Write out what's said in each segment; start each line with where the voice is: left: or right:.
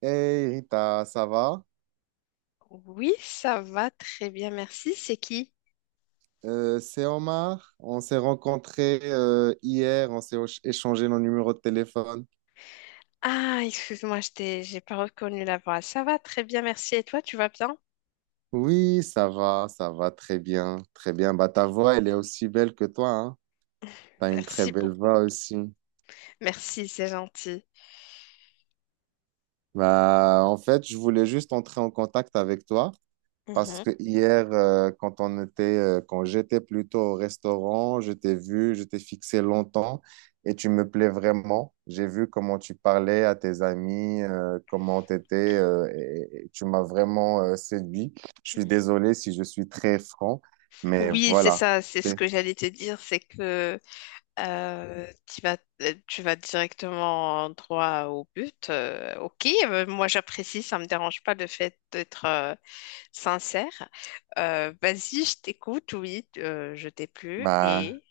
right: Hey Rita, ça va?
left: Oui, ça va très bien, merci. C'est qui?
right: C'est Omar. On s'est rencontrés hier, on s'est échangé nos numéros de téléphone.
left: Ah, excuse-moi, j'ai pas reconnu la voix. Ça va très bien, merci. Et toi, tu vas bien?
right: Oui, ça va très bien, très bien. Bah, ta voix, elle est aussi belle que toi, hein. T'as une très
left: Merci
right: belle
left: beaucoup.
right: voix aussi.
left: Merci, c'est gentil.
right: Bah, en fait, je voulais juste entrer en contact avec toi. Parce
left: Mhm.
right: que hier, quand on était, quand j'étais plutôt au restaurant, je t'ai vu, je t'ai fixé longtemps et tu me plais vraiment. J'ai vu comment tu parlais à tes amis, comment t'étais, et tu m'as vraiment, séduit. Je suis désolé si je suis très franc, mais
left: Oui, c'est
right: voilà.
left: ça, c'est ce
right: C'est-
left: que j'allais te dire, c'est que euh, tu vas, tu vas directement droit au but. Ok, moi j'apprécie, ça me dérange pas le fait d'être sincère. Vas-y, je t'écoute, oui, je t'ai plu
right: Bah,
left: et...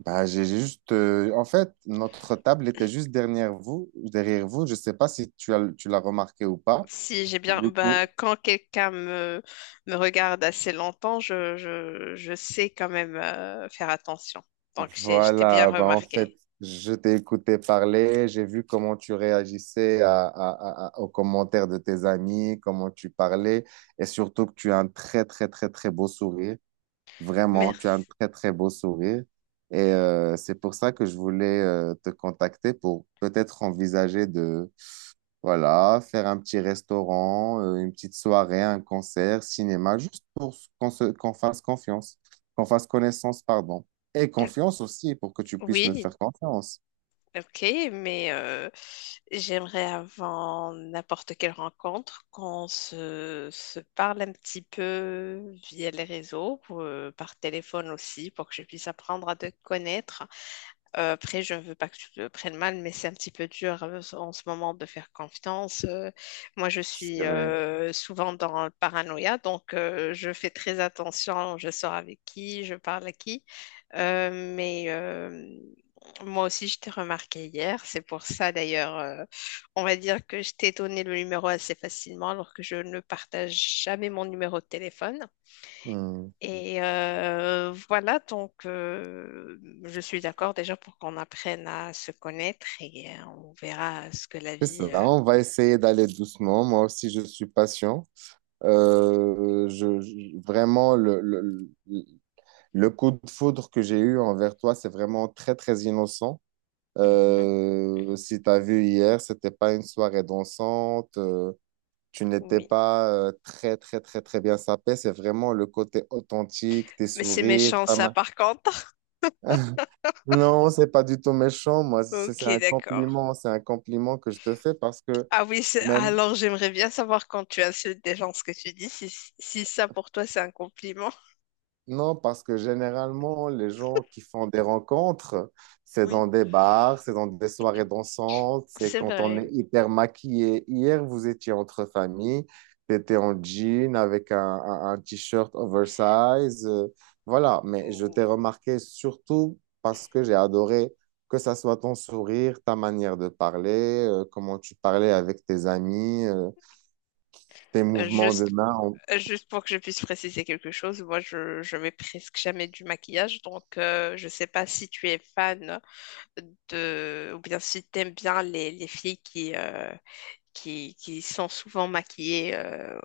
right: bah, j'ai juste, en fait, notre table était juste derrière vous, derrière vous. Je sais pas si tu as, tu l'as remarqué ou pas.
left: Si j'ai bien,
right: Du
left: bah,
right: coup,
left: quand quelqu'un me regarde assez longtemps, je sais quand même faire attention. Donc, je t'ai bien
right: voilà, bah en fait,
left: remarqué.
right: je t'ai écouté parler, j'ai vu comment tu réagissais aux commentaires de tes amis, comment tu parlais, et surtout que tu as un très, très, très, très beau sourire. Vraiment, tu as un
left: Merci.
right: très, très beau sourire. Et c'est pour ça que je voulais te contacter pour peut-être envisager voilà, faire un petit restaurant, une petite soirée, un concert, cinéma, juste pour qu'on se, qu'on fasse confiance, qu'on fasse connaissance, pardon. Et confiance aussi, pour que tu puisses me
left: Oui,
right: faire confiance.
left: ok, mais j'aimerais avant n'importe quelle rencontre qu'on se parle un petit peu via les réseaux, par téléphone aussi, pour que je puisse apprendre à te connaître. Après, je ne veux pas que tu le prennes mal, mais c'est un petit peu dur en ce moment de faire confiance. Moi, je suis
right: C'est vrai.
left: souvent dans le paranoïa, donc je fais très attention. Je sors avec qui, je parle à qui. Mais moi aussi, je t'ai remarqué hier. C'est pour ça, d'ailleurs, on va dire que je t'ai donné le numéro assez facilement, alors que je ne partage jamais mon numéro de téléphone.
right: Hmm.
left: Et voilà, donc je suis d'accord déjà pour qu'on apprenne à se connaître et on verra ce que la
right: C'est
left: vie...
right: ça, on va essayer d'aller doucement. Moi aussi, je suis patient. Vraiment, le le coup de foudre que j'ai eu envers toi, c'est vraiment très, très innocent.
left: Mhm,
right: Si tu as vu hier, c'était pas une soirée dansante. Tu n'étais
left: oui.
right: pas très, très, très, très bien sapé. C'est vraiment le côté authentique, tes
left: Mais c'est
right: sourires,
left: méchant
right: ta
left: ça
right: main.
left: par contre.
right: Non, c'est pas du tout méchant. Moi, c'est
left: Ok,
right: un
left: d'accord.
right: compliment. C'est un compliment que je te fais parce que
left: Ah oui,
right: même,
left: alors j'aimerais bien savoir quand tu insultes des gens ce que tu dis, si ça pour toi c'est un compliment.
right: non, parce que généralement, les gens qui font des rencontres, c'est
left: Oui,
right: dans des bars, c'est dans des soirées dansantes, c'est
left: c'est
right: quand on
left: vrai.
right: est hyper maquillé. Hier, vous étiez entre familles, t'étais en jean avec un t-shirt oversize. Voilà, mais je t'ai
left: Ouh.
right: remarqué surtout parce que j'ai adoré que ça soit ton sourire, ta manière de parler, comment tu parlais avec tes amis, tes
left: Euh,
right: mouvements de
left: Juste,
right: main.
left: euh, juste pour que je puisse préciser quelque chose, moi je mets presque jamais du maquillage, donc je sais pas si tu es fan de, ou bien si t'aimes bien les filles qui sont souvent maquillées.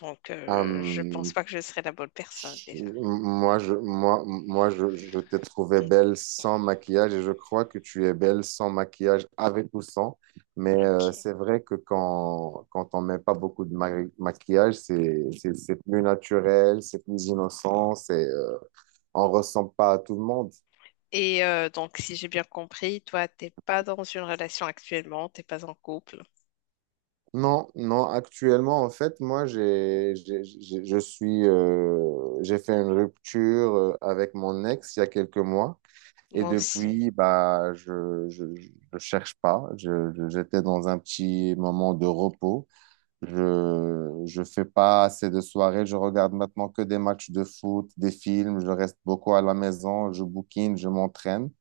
left: Donc, je pense
right: Hum,
left: pas que je serais la bonne personne déjà.
right: Moi, je t'ai trouvé belle sans maquillage et je crois que tu es belle sans maquillage, avec ou sans. Mais
left: Ok.
right: c'est vrai que quand on met pas beaucoup de maquillage, c'est plus naturel, c'est plus innocent, c'est, on ressemble pas à tout le monde.
left: Et donc, si j'ai bien compris, toi, t'es pas dans une relation actuellement, t'es pas en couple.
right: Non, non, actuellement, en fait, moi, je suis, j'ai fait une rupture avec mon ex il y a quelques mois. Et
left: Moi aussi.
right: depuis, bah, je cherche pas. J'étais dans un petit moment de repos. Je fais pas assez de soirées. Je regarde maintenant que des matchs de foot, des films. Je reste beaucoup à la maison. Je bouquine, je m'entraîne.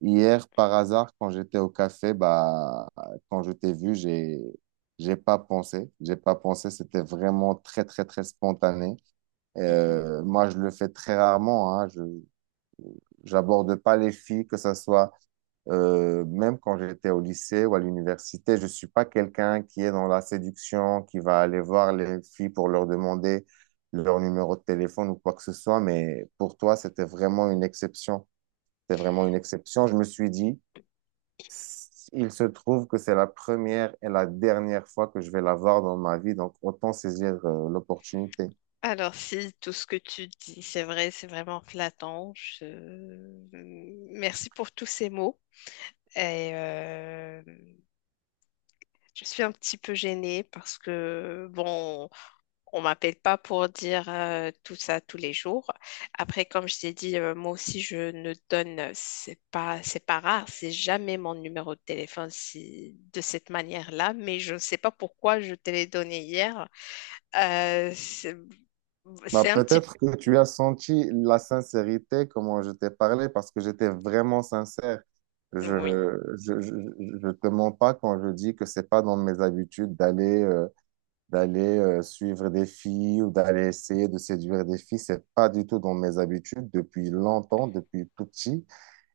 right: Hier, par hasard, quand j'étais au café, bah, quand je t'ai vu, j'ai pas pensé. J'ai pas pensé. C'était vraiment très, très, très spontané.
left: Mhm.
right: Moi, je le fais très rarement, hein. J'aborde pas les filles, que ça soit même quand j'étais au lycée ou à l'université, je ne suis pas quelqu'un qui est dans la séduction, qui va aller voir les filles pour leur demander leur numéro de téléphone ou quoi que ce soit. Mais pour toi, c'était vraiment une exception. C'était vraiment une exception. Je me suis dit, il se trouve que c'est la première et la dernière fois que je vais la voir dans ma vie, donc autant saisir l'opportunité.
left: Alors, si tout ce que tu dis, c'est vrai, c'est vraiment flattant. Je... Merci pour tous ces mots. Et je suis un petit peu gênée parce que, bon, on m'appelle pas pour dire tout ça tous les jours. Après, comme je t'ai dit, moi aussi, je ne donne, c'est pas rare, c'est jamais mon numéro de téléphone si, de cette manière-là, mais je ne sais pas pourquoi je te l'ai donné hier. Euh, c'est
right: Bah,
left: c'est un petit...
right: peut-être que tu as senti la sincérité, comment je t'ai parlé, parce que j'étais vraiment sincère.
left: Oui.
right: Je je, je, je te mens pas quand je dis que c'est pas dans mes habitudes d'aller d'aller suivre des filles ou d'aller essayer de séduire des filles. C'est pas du tout dans mes habitudes depuis longtemps, depuis tout petit.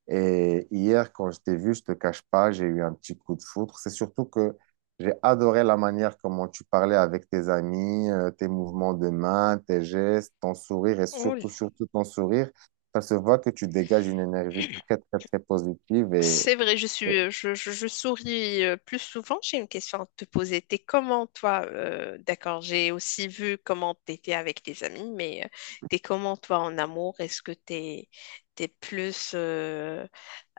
right: Et hier, quand je t'ai vu, je te cache pas, j'ai eu un petit coup de foudre. C'est surtout que j'ai adoré la manière comment tu parlais avec tes amis, tes mouvements de main, tes gestes, ton sourire et
left: Oula.
right: surtout, surtout ton sourire. Ça se voit que tu dégages une énergie très, très, très positive et
left: C'est vrai, je suis, je souris plus souvent. J'ai une question à te poser. T'es comment, toi? D'accord, j'ai aussi vu comment t'étais avec tes amis, mais t'es comment, toi, en amour? Est-ce que t'es plus, euh,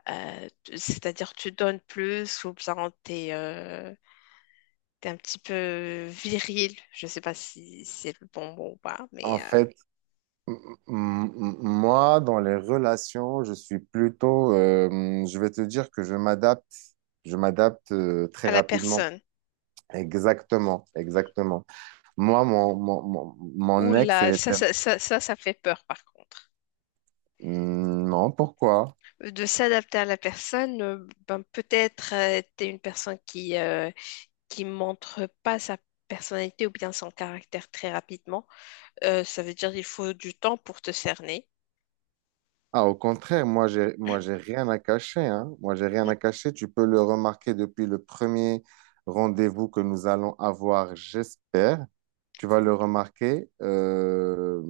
left: euh, t- c'est-à-dire tu donnes plus ou bien t'es un petit peu viril? Je sais pas si c'est le bon mot ou pas,
right: en
left: mais
right: fait, m- moi, dans les relations, je suis plutôt, je vais te dire que je m'adapte
left: à
right: très
left: la
right: rapidement.
left: personne.
right: Exactement, exactement. Moi,
left: Ouh
right: mon ex,
left: là,
right: elle était...
left: ça fait peur, par contre.
right: Hmm, non, pourquoi?
left: De s'adapter à la personne. Ben, peut-être t'es une personne qui montre pas sa personnalité ou bien son caractère très rapidement. Ça veut dire qu'il faut du temps pour te cerner.
right: Ah, au contraire, moi, j'ai rien à cacher, hein. Moi, j'ai rien à cacher. Tu peux le remarquer depuis le premier rendez-vous que nous allons avoir, j'espère. Tu vas le remarquer.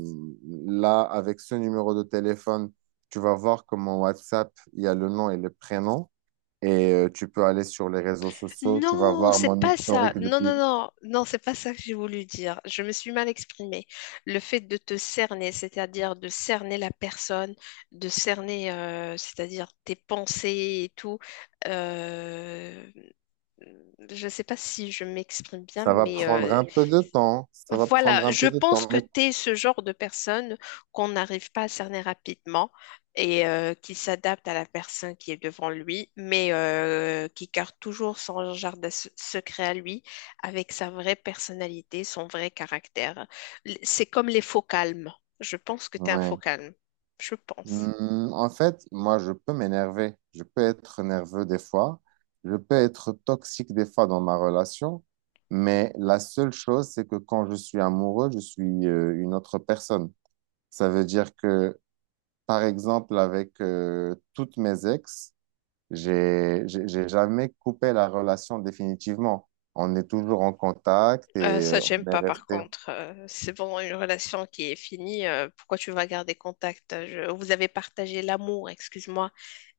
right: Là, avec ce numéro de téléphone, tu vas voir que mon WhatsApp, il y a le nom et le prénom. Et tu peux aller sur les réseaux sociaux. Tu vas
left: Non,
right: voir
left: c'est
right: mon
left: pas ça.
right: historique
left: Non,
right: depuis.
left: non, non, non, c'est pas ça que j'ai voulu dire. Je me suis mal exprimée. Le fait de te cerner, c'est-à-dire de cerner la personne, de cerner, c'est-à-dire tes pensées et tout. euh, je ne sais pas si je m'exprime bien,
right: Ça va
left: mais
right: prendre un peu de temps. Ça va
left: voilà,
right: prendre un
left: je
right: peu de
left: pense
right: temps,
left: que
right: mais...
left: tu es ce genre de personne qu'on n'arrive pas à cerner rapidement et qui s'adapte à la personne qui est devant lui, mais qui garde toujours son jardin secret à lui avec sa vraie personnalité, son vrai caractère. C'est comme les faux calmes. Je pense que tu es un faux
right: Ouais.
left: calme. Je pense.
right: Hmm, en fait, moi, je peux m'énerver. Je peux être nerveux des fois. Je peux être toxique des fois dans ma relation. Mais la seule chose, c'est que quand je suis amoureux, je suis une autre personne. Ça veut dire que, par exemple, avec toutes mes ex, j'ai jamais coupé la relation définitivement. On est toujours en contact et
left: Ça, j'aime
right: on est
left: pas par
right: resté.
left: contre. C'est vraiment une relation qui est finie. Pourquoi tu vas garder contact? Vous avez partagé l'amour, excuse-moi,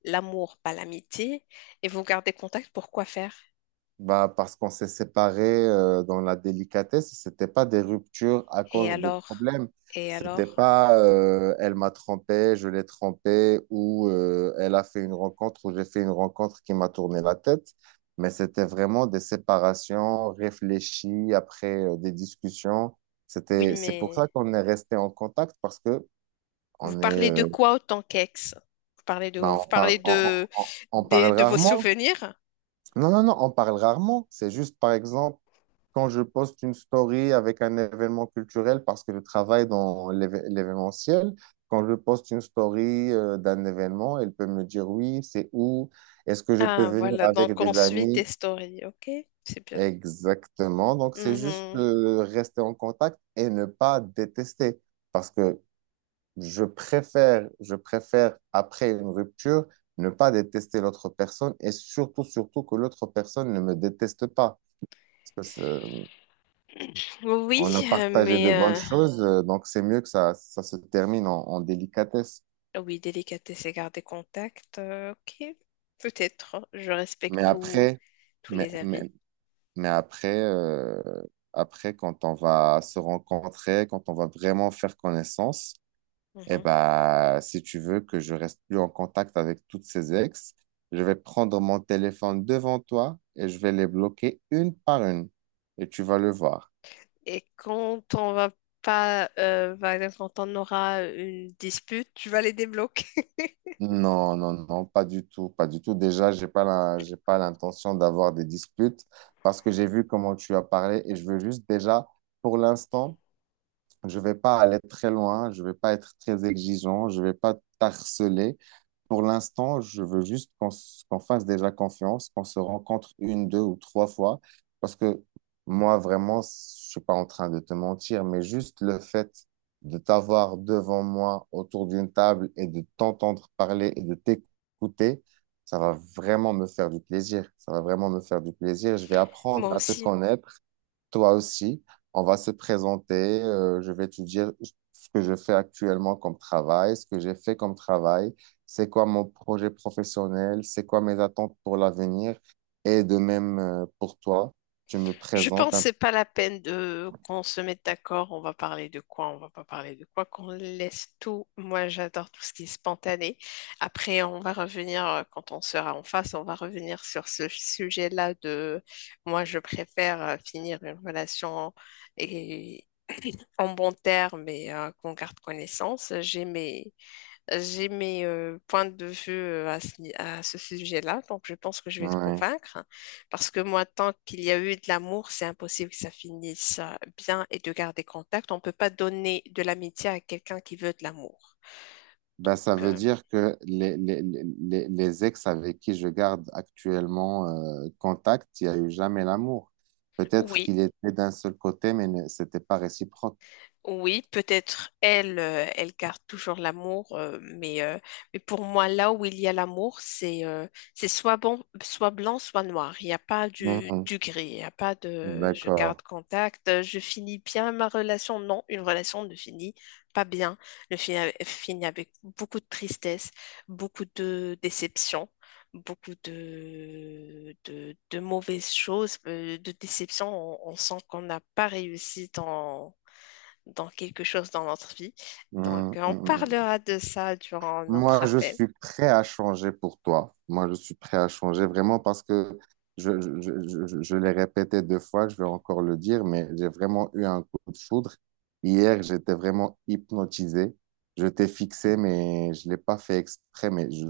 left: l'amour, pas l'amitié, et vous gardez contact, pourquoi faire?
right: Bah, parce qu'on s'est séparés dans la délicatesse, c'était pas des ruptures à
left: Et
right: cause de
left: alors?
right: problèmes.
left: Et
right: C'était
left: alors?
right: pas elle m'a trompé, je l'ai trompé, ou elle a fait une rencontre, ou j'ai fait une rencontre qui m'a tourné la tête. Mais c'était vraiment des séparations réfléchies après des discussions.
left: Oui,
right: C'est pour ça
left: mais
right: qu'on est resté en contact parce que
left: vous
right: on est,
left: parlez de
right: euh,
left: quoi autant qu'ex? Vous parlez de,
right: bah,
left: vous parlez de,
right: on parle
left: de, vos
right: rarement.
left: souvenirs?
right: Non, non, non, on parle rarement. C'est juste, par exemple, quand je poste une story avec un événement culturel, parce que je travaille dans l'événementiel, quand je poste une story d'un événement, elle peut me dire oui, c'est où, est-ce que je peux
left: Ah,
right: venir
left: voilà,
right: avec
left: donc on
right: des
left: suit tes
right: amis?
left: stories, ok? C'est bien.
right: Exactement. Donc, c'est juste
left: Mhm.
right: rester en contact et ne pas détester. Parce que je préfère, après une rupture, ne pas détester l'autre personne et surtout, surtout que l'autre personne ne me déteste pas. Parce que,
left: Oui,
right: on a partagé
left: mais
right: de bonnes choses, donc c'est mieux que ça se termine en, en délicatesse.
left: oui, délicatesse et garder contact. Ok, peut-être. Hein, je respecte
right: Mais après,
left: tous
right: mais,
left: les avis.
right: mais, mais après, après, quand on va se rencontrer, quand on va vraiment faire connaissance, eh
left: Mhm.
right: ben, si tu veux que je reste plus en contact avec toutes ces ex, je vais prendre mon téléphone devant toi et je vais les bloquer une par une. Et tu vas le voir.
left: Et quand on va pas, par exemple, quand on aura une dispute, tu vas les débloquer.
right: Non, non, non, pas du tout, pas du tout. Déjà, j'ai pas l'intention d'avoir des disputes parce que j'ai vu comment tu as parlé et je veux juste déjà, pour l'instant, je vais pas aller très loin, je vais pas être très exigeant, je vais pas t'harceler. Pour l'instant, je veux juste qu'on fasse déjà confiance, qu'on se rencontre une, deux ou trois fois, parce que moi, vraiment, je suis pas en train de te mentir, mais juste le fait de t'avoir devant moi autour d'une table et de t'entendre parler et de t'écouter, ça va vraiment me faire du plaisir. Ça va vraiment me faire du plaisir. Je vais
left: Moi
right: apprendre à te
left: aussi.
right: connaître toi aussi, on va se présenter. Je vais te dire ce que je fais actuellement comme travail, ce que j'ai fait comme travail, c'est quoi mon projet professionnel, c'est quoi mes attentes pour l'avenir. Et de même, pour toi, tu me
left: Je pense
right: présentes
left: que
right: un
left: c'est pas la peine de qu'on se mette d'accord, on va parler de quoi, on va pas parler de quoi, qu'on laisse tout. Moi, j'adore tout ce qui est spontané. Après, on va revenir, quand on sera en face, on va revenir sur ce sujet-là de moi, je préfère finir une relation et en bon terme et qu'on garde connaissance. J'ai mes points de vue à ce, ni- à ce sujet-là, donc je pense que je vais te
right: ouais.
left: convaincre. Parce que moi, tant qu'il y a eu de l'amour, c'est impossible que ça finisse bien et de garder contact. On ne peut pas donner de l'amitié à quelqu'un qui veut de l'amour.
right: Ben,
left: Donc,
right: ça veut dire que les ex avec qui je garde actuellement contact, il n'y a eu jamais l'amour. Peut-être
left: oui,
right: qu'il était d'un seul côté, mais c'était pas réciproque.
left: oui, peut-être elle garde toujours l'amour, mais pour moi, là où il y a l'amour, c'est soit bon, soit blanc, soit noir. Il n'y a pas
right: Mhm.
left: du gris, il n'y a pas de je
right: D'accord.
left: garde contact, je finis bien ma relation. Non, une relation ne finit pas bien, ne finit, avec finit avec beaucoup de tristesse, beaucoup de déception, beaucoup de mauvaises choses, de déception. On sent qu'on n'a pas réussi dans quelque chose dans notre vie. Donc,
right: Mhm.
left: on
right: Mhm.
left: parlera de ça durant notre
right: Moi, je
left: appel.
right: suis prêt à changer pour toi. Moi, je suis prêt à changer vraiment parce que je, je, je l'ai répété 2 fois, je vais encore le dire, mais j'ai vraiment eu un coup de foudre. Hier, j'étais vraiment hypnotisé. Je t'ai fixé, mais je ne l'ai pas fait exprès, mais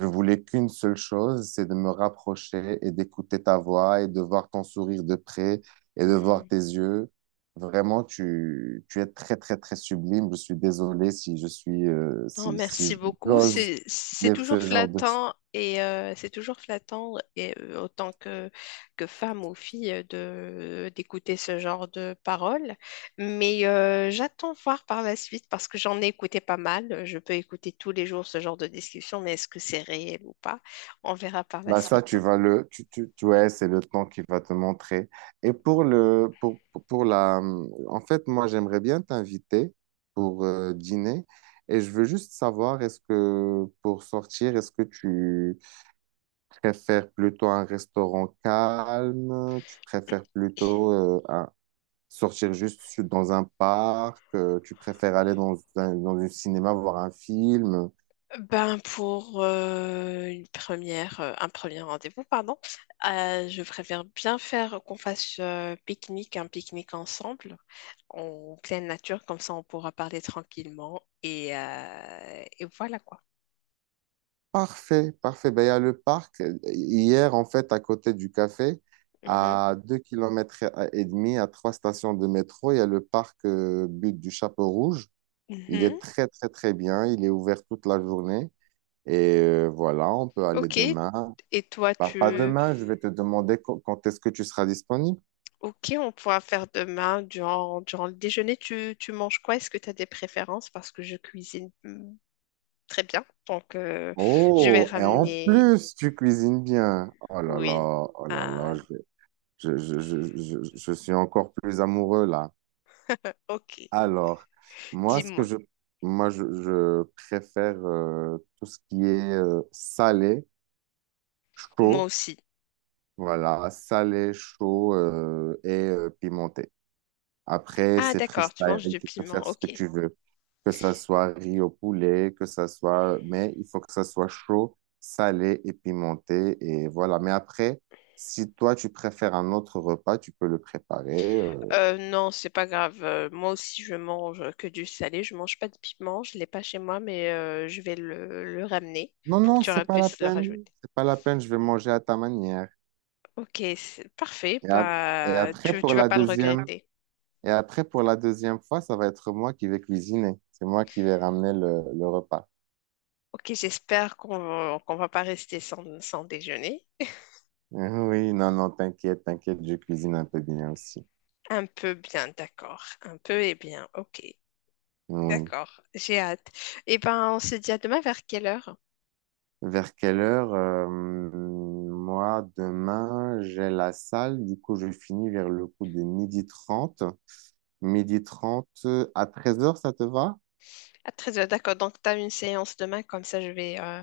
right: je voulais qu'une seule chose, c'est de me rapprocher et d'écouter ta voix et de voir ton sourire de près et de voir
left: Mhm.
right: tes yeux. Vraiment, tu es très, très, très sublime. Je suis désolé si je suis,
left: Non,
right: si,
left: merci
right: si
left: beaucoup.
right: j'ose dire ce genre de...
left: C'est toujours flattant et autant que femme ou fille de d'écouter ce genre de paroles. Mais j'attends voir par la suite parce que j'en ai écouté pas mal. Je peux écouter tous les jours ce genre de discussion, mais est-ce que c'est réel ou pas? On verra par la
right: Bah ça,
left: suite.
right: tu vas le, tu- ouais, c'est le temps qui va te montrer. Et pour le, pour la, en fait, moi, j'aimerais bien t'inviter pour dîner, et je veux juste savoir, est-ce que pour sortir, est-ce que tu préfères plutôt un restaurant calme? Tu préfères plutôt sortir juste dans un parc? Tu préfères aller dans un cinéma voir un film?
left: Ben pour un premier rendez-vous, pardon, je préfère bien faire qu'on fasse un pique-nique ensemble, en pleine nature, comme ça on pourra parler tranquillement et voilà quoi.
right: Parfait, parfait. Ben, il y a le parc. Hier, en fait, à côté du café,
left: Mhm.
right: à 2,5 kilomètres, à trois stations de métro, il y a le parc Butte du Chapeau Rouge. Il est
left: Mhm.
right: très, très, très bien. Il est ouvert toute la journée. Et voilà, on peut aller
left: Ok.
right: demain.
left: Et toi,
right: Bah, pas ouais.
left: tu...
right: Demain, je vais te demander quand est-ce que tu seras disponible.
left: Ok, on pourra faire demain, durant le déjeuner, tu manges quoi? Est-ce que tu as des préférences? Parce que je cuisine très bien, donc je vais
right: Oh, et en
left: ramener...
right: plus, tu cuisines bien. Oh là
left: Oui.
right: là, oh là là, je suis encore plus amoureux là.
left: Ok,
right: Alors, moi, ce que
left: dis-moi.
right: moi, je préfère tout ce qui est salé,
left: Moi
right: chaud,
left: aussi.
right: voilà, salé, chaud et pimenté. Après,
left: Ah,
right: c'est
left: d'accord, tu manges
right: freestyle,
left: du
right: tu peux faire
left: piment,
right: ce que
left: ok.
right: tu veux, que ça soit riz au poulet, que ça soit, mais il faut que ça soit chaud, salé et pimenté, et voilà. Mais après, si toi tu préfères un autre repas, tu peux le préparer.
left: Non, c'est pas grave. Moi aussi, je mange que du salé. Je mange pas de piment. Je l'ai pas chez moi, mais je vais le ramener
right: Non,
left: pour que
right: non,
left: tu
right: c'est pas la
left: puisses le
right: peine,
left: rajouter.
right: c'est pas la peine, je vais manger à ta manière.
left: Ok, c'est parfait.
right: Et, ap- et
left: Bah,
right: après
left: tu
right: pour
left: vas
right: la
left: pas le
right: deuxième,
left: regretter.
right: et après pour la deuxième fois, ça va être moi qui vais cuisiner, c'est moi qui vais ramener le repas.
left: Ok, j'espère qu'on va pas rester sans déjeuner.
right: Oui, non, non, t'inquiète, t'inquiète, je cuisine un peu bien aussi.
left: Un peu bien, d'accord. Un peu et bien, ok.
right: Oui.
left: D'accord, j'ai hâte. Eh ben, on se dit à demain vers quelle heure?
right: Vers quelle heure? Moi, demain, j'ai la salle. Du coup, je finis vers le coup de 12h30. 12h30 à 13h, ça te va?
left: Ah, très bien, d'accord. Donc, tu as une séance demain, comme ça, je vais euh,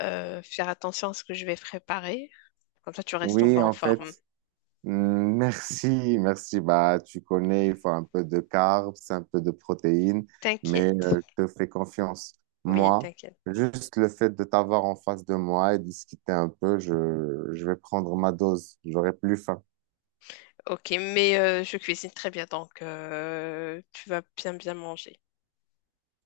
left: euh, faire attention à ce que je vais préparer. Comme ça, tu restes en
right: Oui,
left: bonne
right: en fait.
left: forme.
right: mm, Merci, merci. Bah, tu connais, il faut un peu de carbs, un peu de protéines, mais
left: T'inquiète.
right: je te fais confiance.
left: Oui,
right: Moi,
left: t'inquiète.
right: juste le fait de t'avoir en face de moi et discuter un peu, je vais prendre ma dose. J'aurai plus faim.
left: Ok, mais je cuisine très bien, donc tu vas bien, bien manger.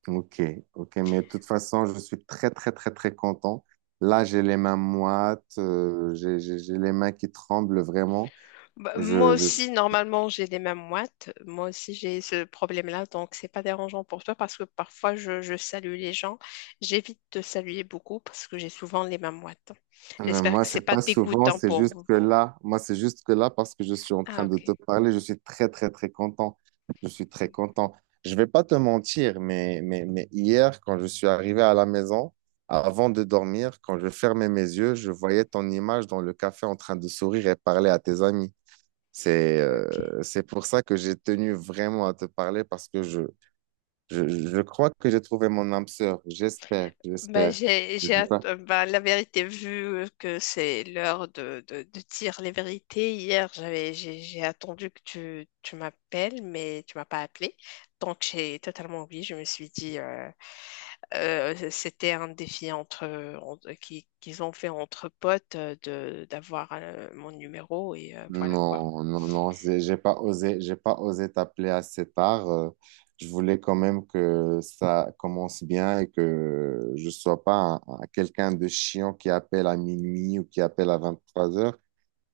right: Ok, ok, mais de toute façon, je suis très, très, très, très content. Là, j'ai les mains moites, j'ai les mains qui tremblent vraiment.
left: Bah, moi
right: Je, je, je-
left: aussi, normalement, j'ai les mêmes moites. Moi aussi, j'ai ce problème-là, donc c'est pas dérangeant pour toi parce que parfois, je salue les gens. J'évite de saluer beaucoup parce que j'ai souvent les mêmes moites. J'espère
right: Moi,
left: que c'est
right: c'est
left: pas
right: pas souvent,
left: dégoûtant
right: c'est
left: pour
right: juste
left: vous.
right: que là, moi, c'est juste que là, parce que je suis en
left: Ah,
right: train de te
left: ok.
right: parler, je suis très, très, très content. Je suis très content. Je vais pas te mentir, mais, hier, quand je suis arrivé à la maison, avant de dormir, quand je fermais mes yeux, je voyais ton image dans le café en train de sourire et parler à tes amis.
left: Ok.
right: C'est pour ça que j'ai tenu vraiment à te parler parce que je, je crois que j'ai trouvé mon âme sœur. J'espère,
left: Bah,
right: j'espère. Je sais pas.
left: bah, la vérité, vu que c'est l'heure de dire les vérités, hier, j'ai attendu que tu m'appelles, mais tu m'as pas appelé. Donc, j'ai totalement oublié. Je me suis dit, c'était un défi qu'ils ont fait entre potes d'avoir mon numéro et voilà quoi.
right: Non, non, non, j'ai pas osé t'appeler assez tard. Je voulais quand même que ça commence bien et que je sois pas quelqu'un de chiant qui appelle à minuit ou qui appelle à 23h.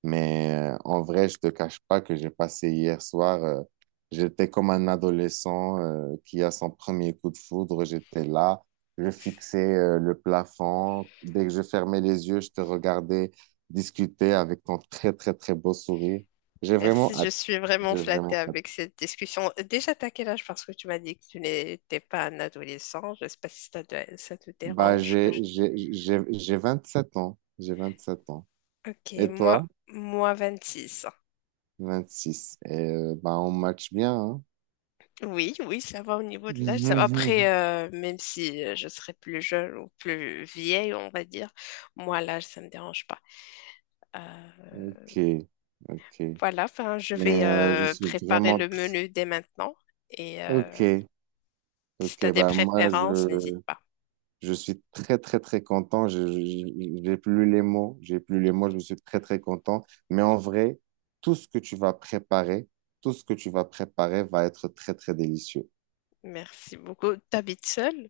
right: Mais en vrai, je te cache pas que j'ai passé hier soir, j'étais comme un adolescent qui a son premier coup de foudre. J'étais là, je fixais le plafond. Dès que je fermais les yeux, je te regardais discuter avec ton très, très, très beau sourire. J'ai
left: Merci,
right: vraiment
left: je
right: hâte.
left: suis vraiment
right: J'ai
left: flattée
right: vraiment hâte.
left: avec cette discussion. Déjà, t'as quel âge? Parce que tu m'as dit que tu n'étais pas un adolescent. Je sais pas si ça te
right: Bah,
left: dérange que je...
right: j'ai 27 ans. J'ai 27 ans.
left: Ok,
right: Et toi?
left: moi 26.
right: 26. Et bah, on match bien, hein?
left: Oui, oui, ça va au niveau de l'âge. Ça va. Après, même si je serais plus jeune ou plus vieille, on va dire, moi, l'âge, ça ne me dérange pas. Euh,
right: Ok, ok.
left: voilà, enfin, je
right: Mais
left: vais
right: je suis
left: préparer
right: vraiment
left: le
right: très...
left: menu dès maintenant. Et
right: Ok,
left: si tu as
right: ok,
left: des
right: bah moi
left: préférences, n'hésite pas.
right: je suis très très très content. J'ai plus les mots, j'ai plus les mots, je suis très très content. Mais en vrai, tout ce que tu vas préparer, tout ce que tu vas préparer va être très très délicieux.
left: Merci beaucoup. T'habites seule?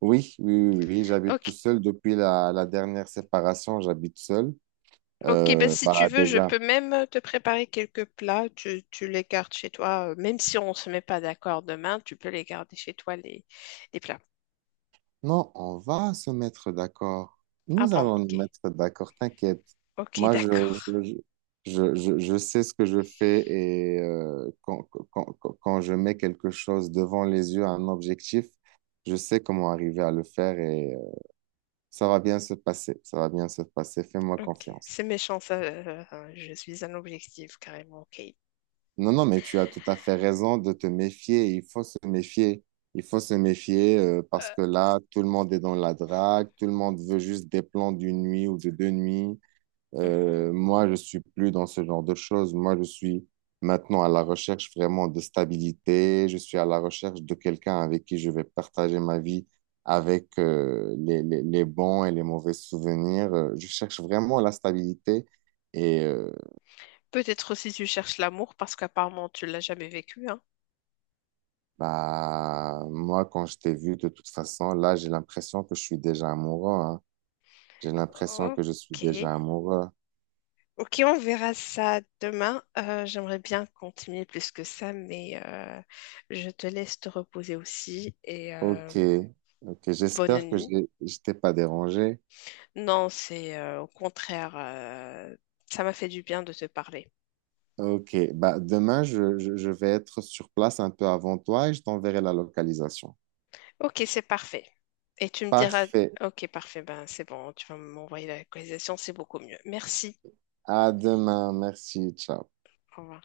right: Oui, oui, oui, oui, j'habite tout
left: Ok,
right: seul depuis la dernière séparation, j'habite seul.
left: ok, ben, si tu
right: Bah
left: veux, je
right: déjà.
left: peux même te préparer quelques plats. Tu les gardes chez toi. Même si on ne se met pas d'accord demain, tu peux les garder chez toi, les plats.
right: Non, on va se mettre d'accord.
left: Ah
right: Nous
left: bon,
right: allons nous
left: ok.
right: mettre d'accord, t'inquiète.
left: Ok,
right: Moi,
left: d'accord.
right: je sais ce que je fais et quand je mets quelque chose devant les yeux, un objectif, je sais comment arriver à le faire et ça va bien se passer. Ça va bien se passer. Fais-moi
left: Ok,
right: confiance.
left: c'est méchant ça. Je suis un objectif carrément. Ok.
right: Non, non, mais tu as tout à fait raison de te méfier. Il faut se méfier. Il faut se méfier parce
left: Euh,
right: que là, tout le monde est dans la drague, tout le monde veut juste des plans d'une nuit ou de deux nuits.
left: mhm.
right: Moi, je suis plus dans ce genre de choses. Moi, je suis maintenant à la recherche vraiment de stabilité. Je suis à la recherche de quelqu'un avec qui je vais partager ma vie, avec les bons et les mauvais souvenirs. Je cherche vraiment la stabilité. Et
left: Peut-être aussi tu cherches l'amour parce qu'apparemment tu l'as jamais vécu, hein.
right: bah, moi, quand je t'ai vu, de toute façon, là, j'ai l'impression que je suis déjà amoureux, hein. J'ai l'impression que je suis
left: Ok.
right: déjà amoureux.
left: Ok, on verra ça demain. J'aimerais bien continuer plus que ça, mais je te laisse te reposer aussi et
right: Ok, ok.
left: bonne
right: J'espère que
left: nuit.
right: je t'ai pas dérangé.
left: Non, c'est au contraire, ça m'a fait du bien de te parler.
right: Ok, bah, demain, je vais être sur place un peu avant toi et je t'enverrai la localisation.
left: Ok, c'est parfait. Et tu me diras,
right: Parfait.
left: ok, parfait, ben c'est bon, tu vas m'envoyer la localisation, c'est beaucoup mieux. Merci.
right: À demain. Merci. Ciao.
left: Au revoir.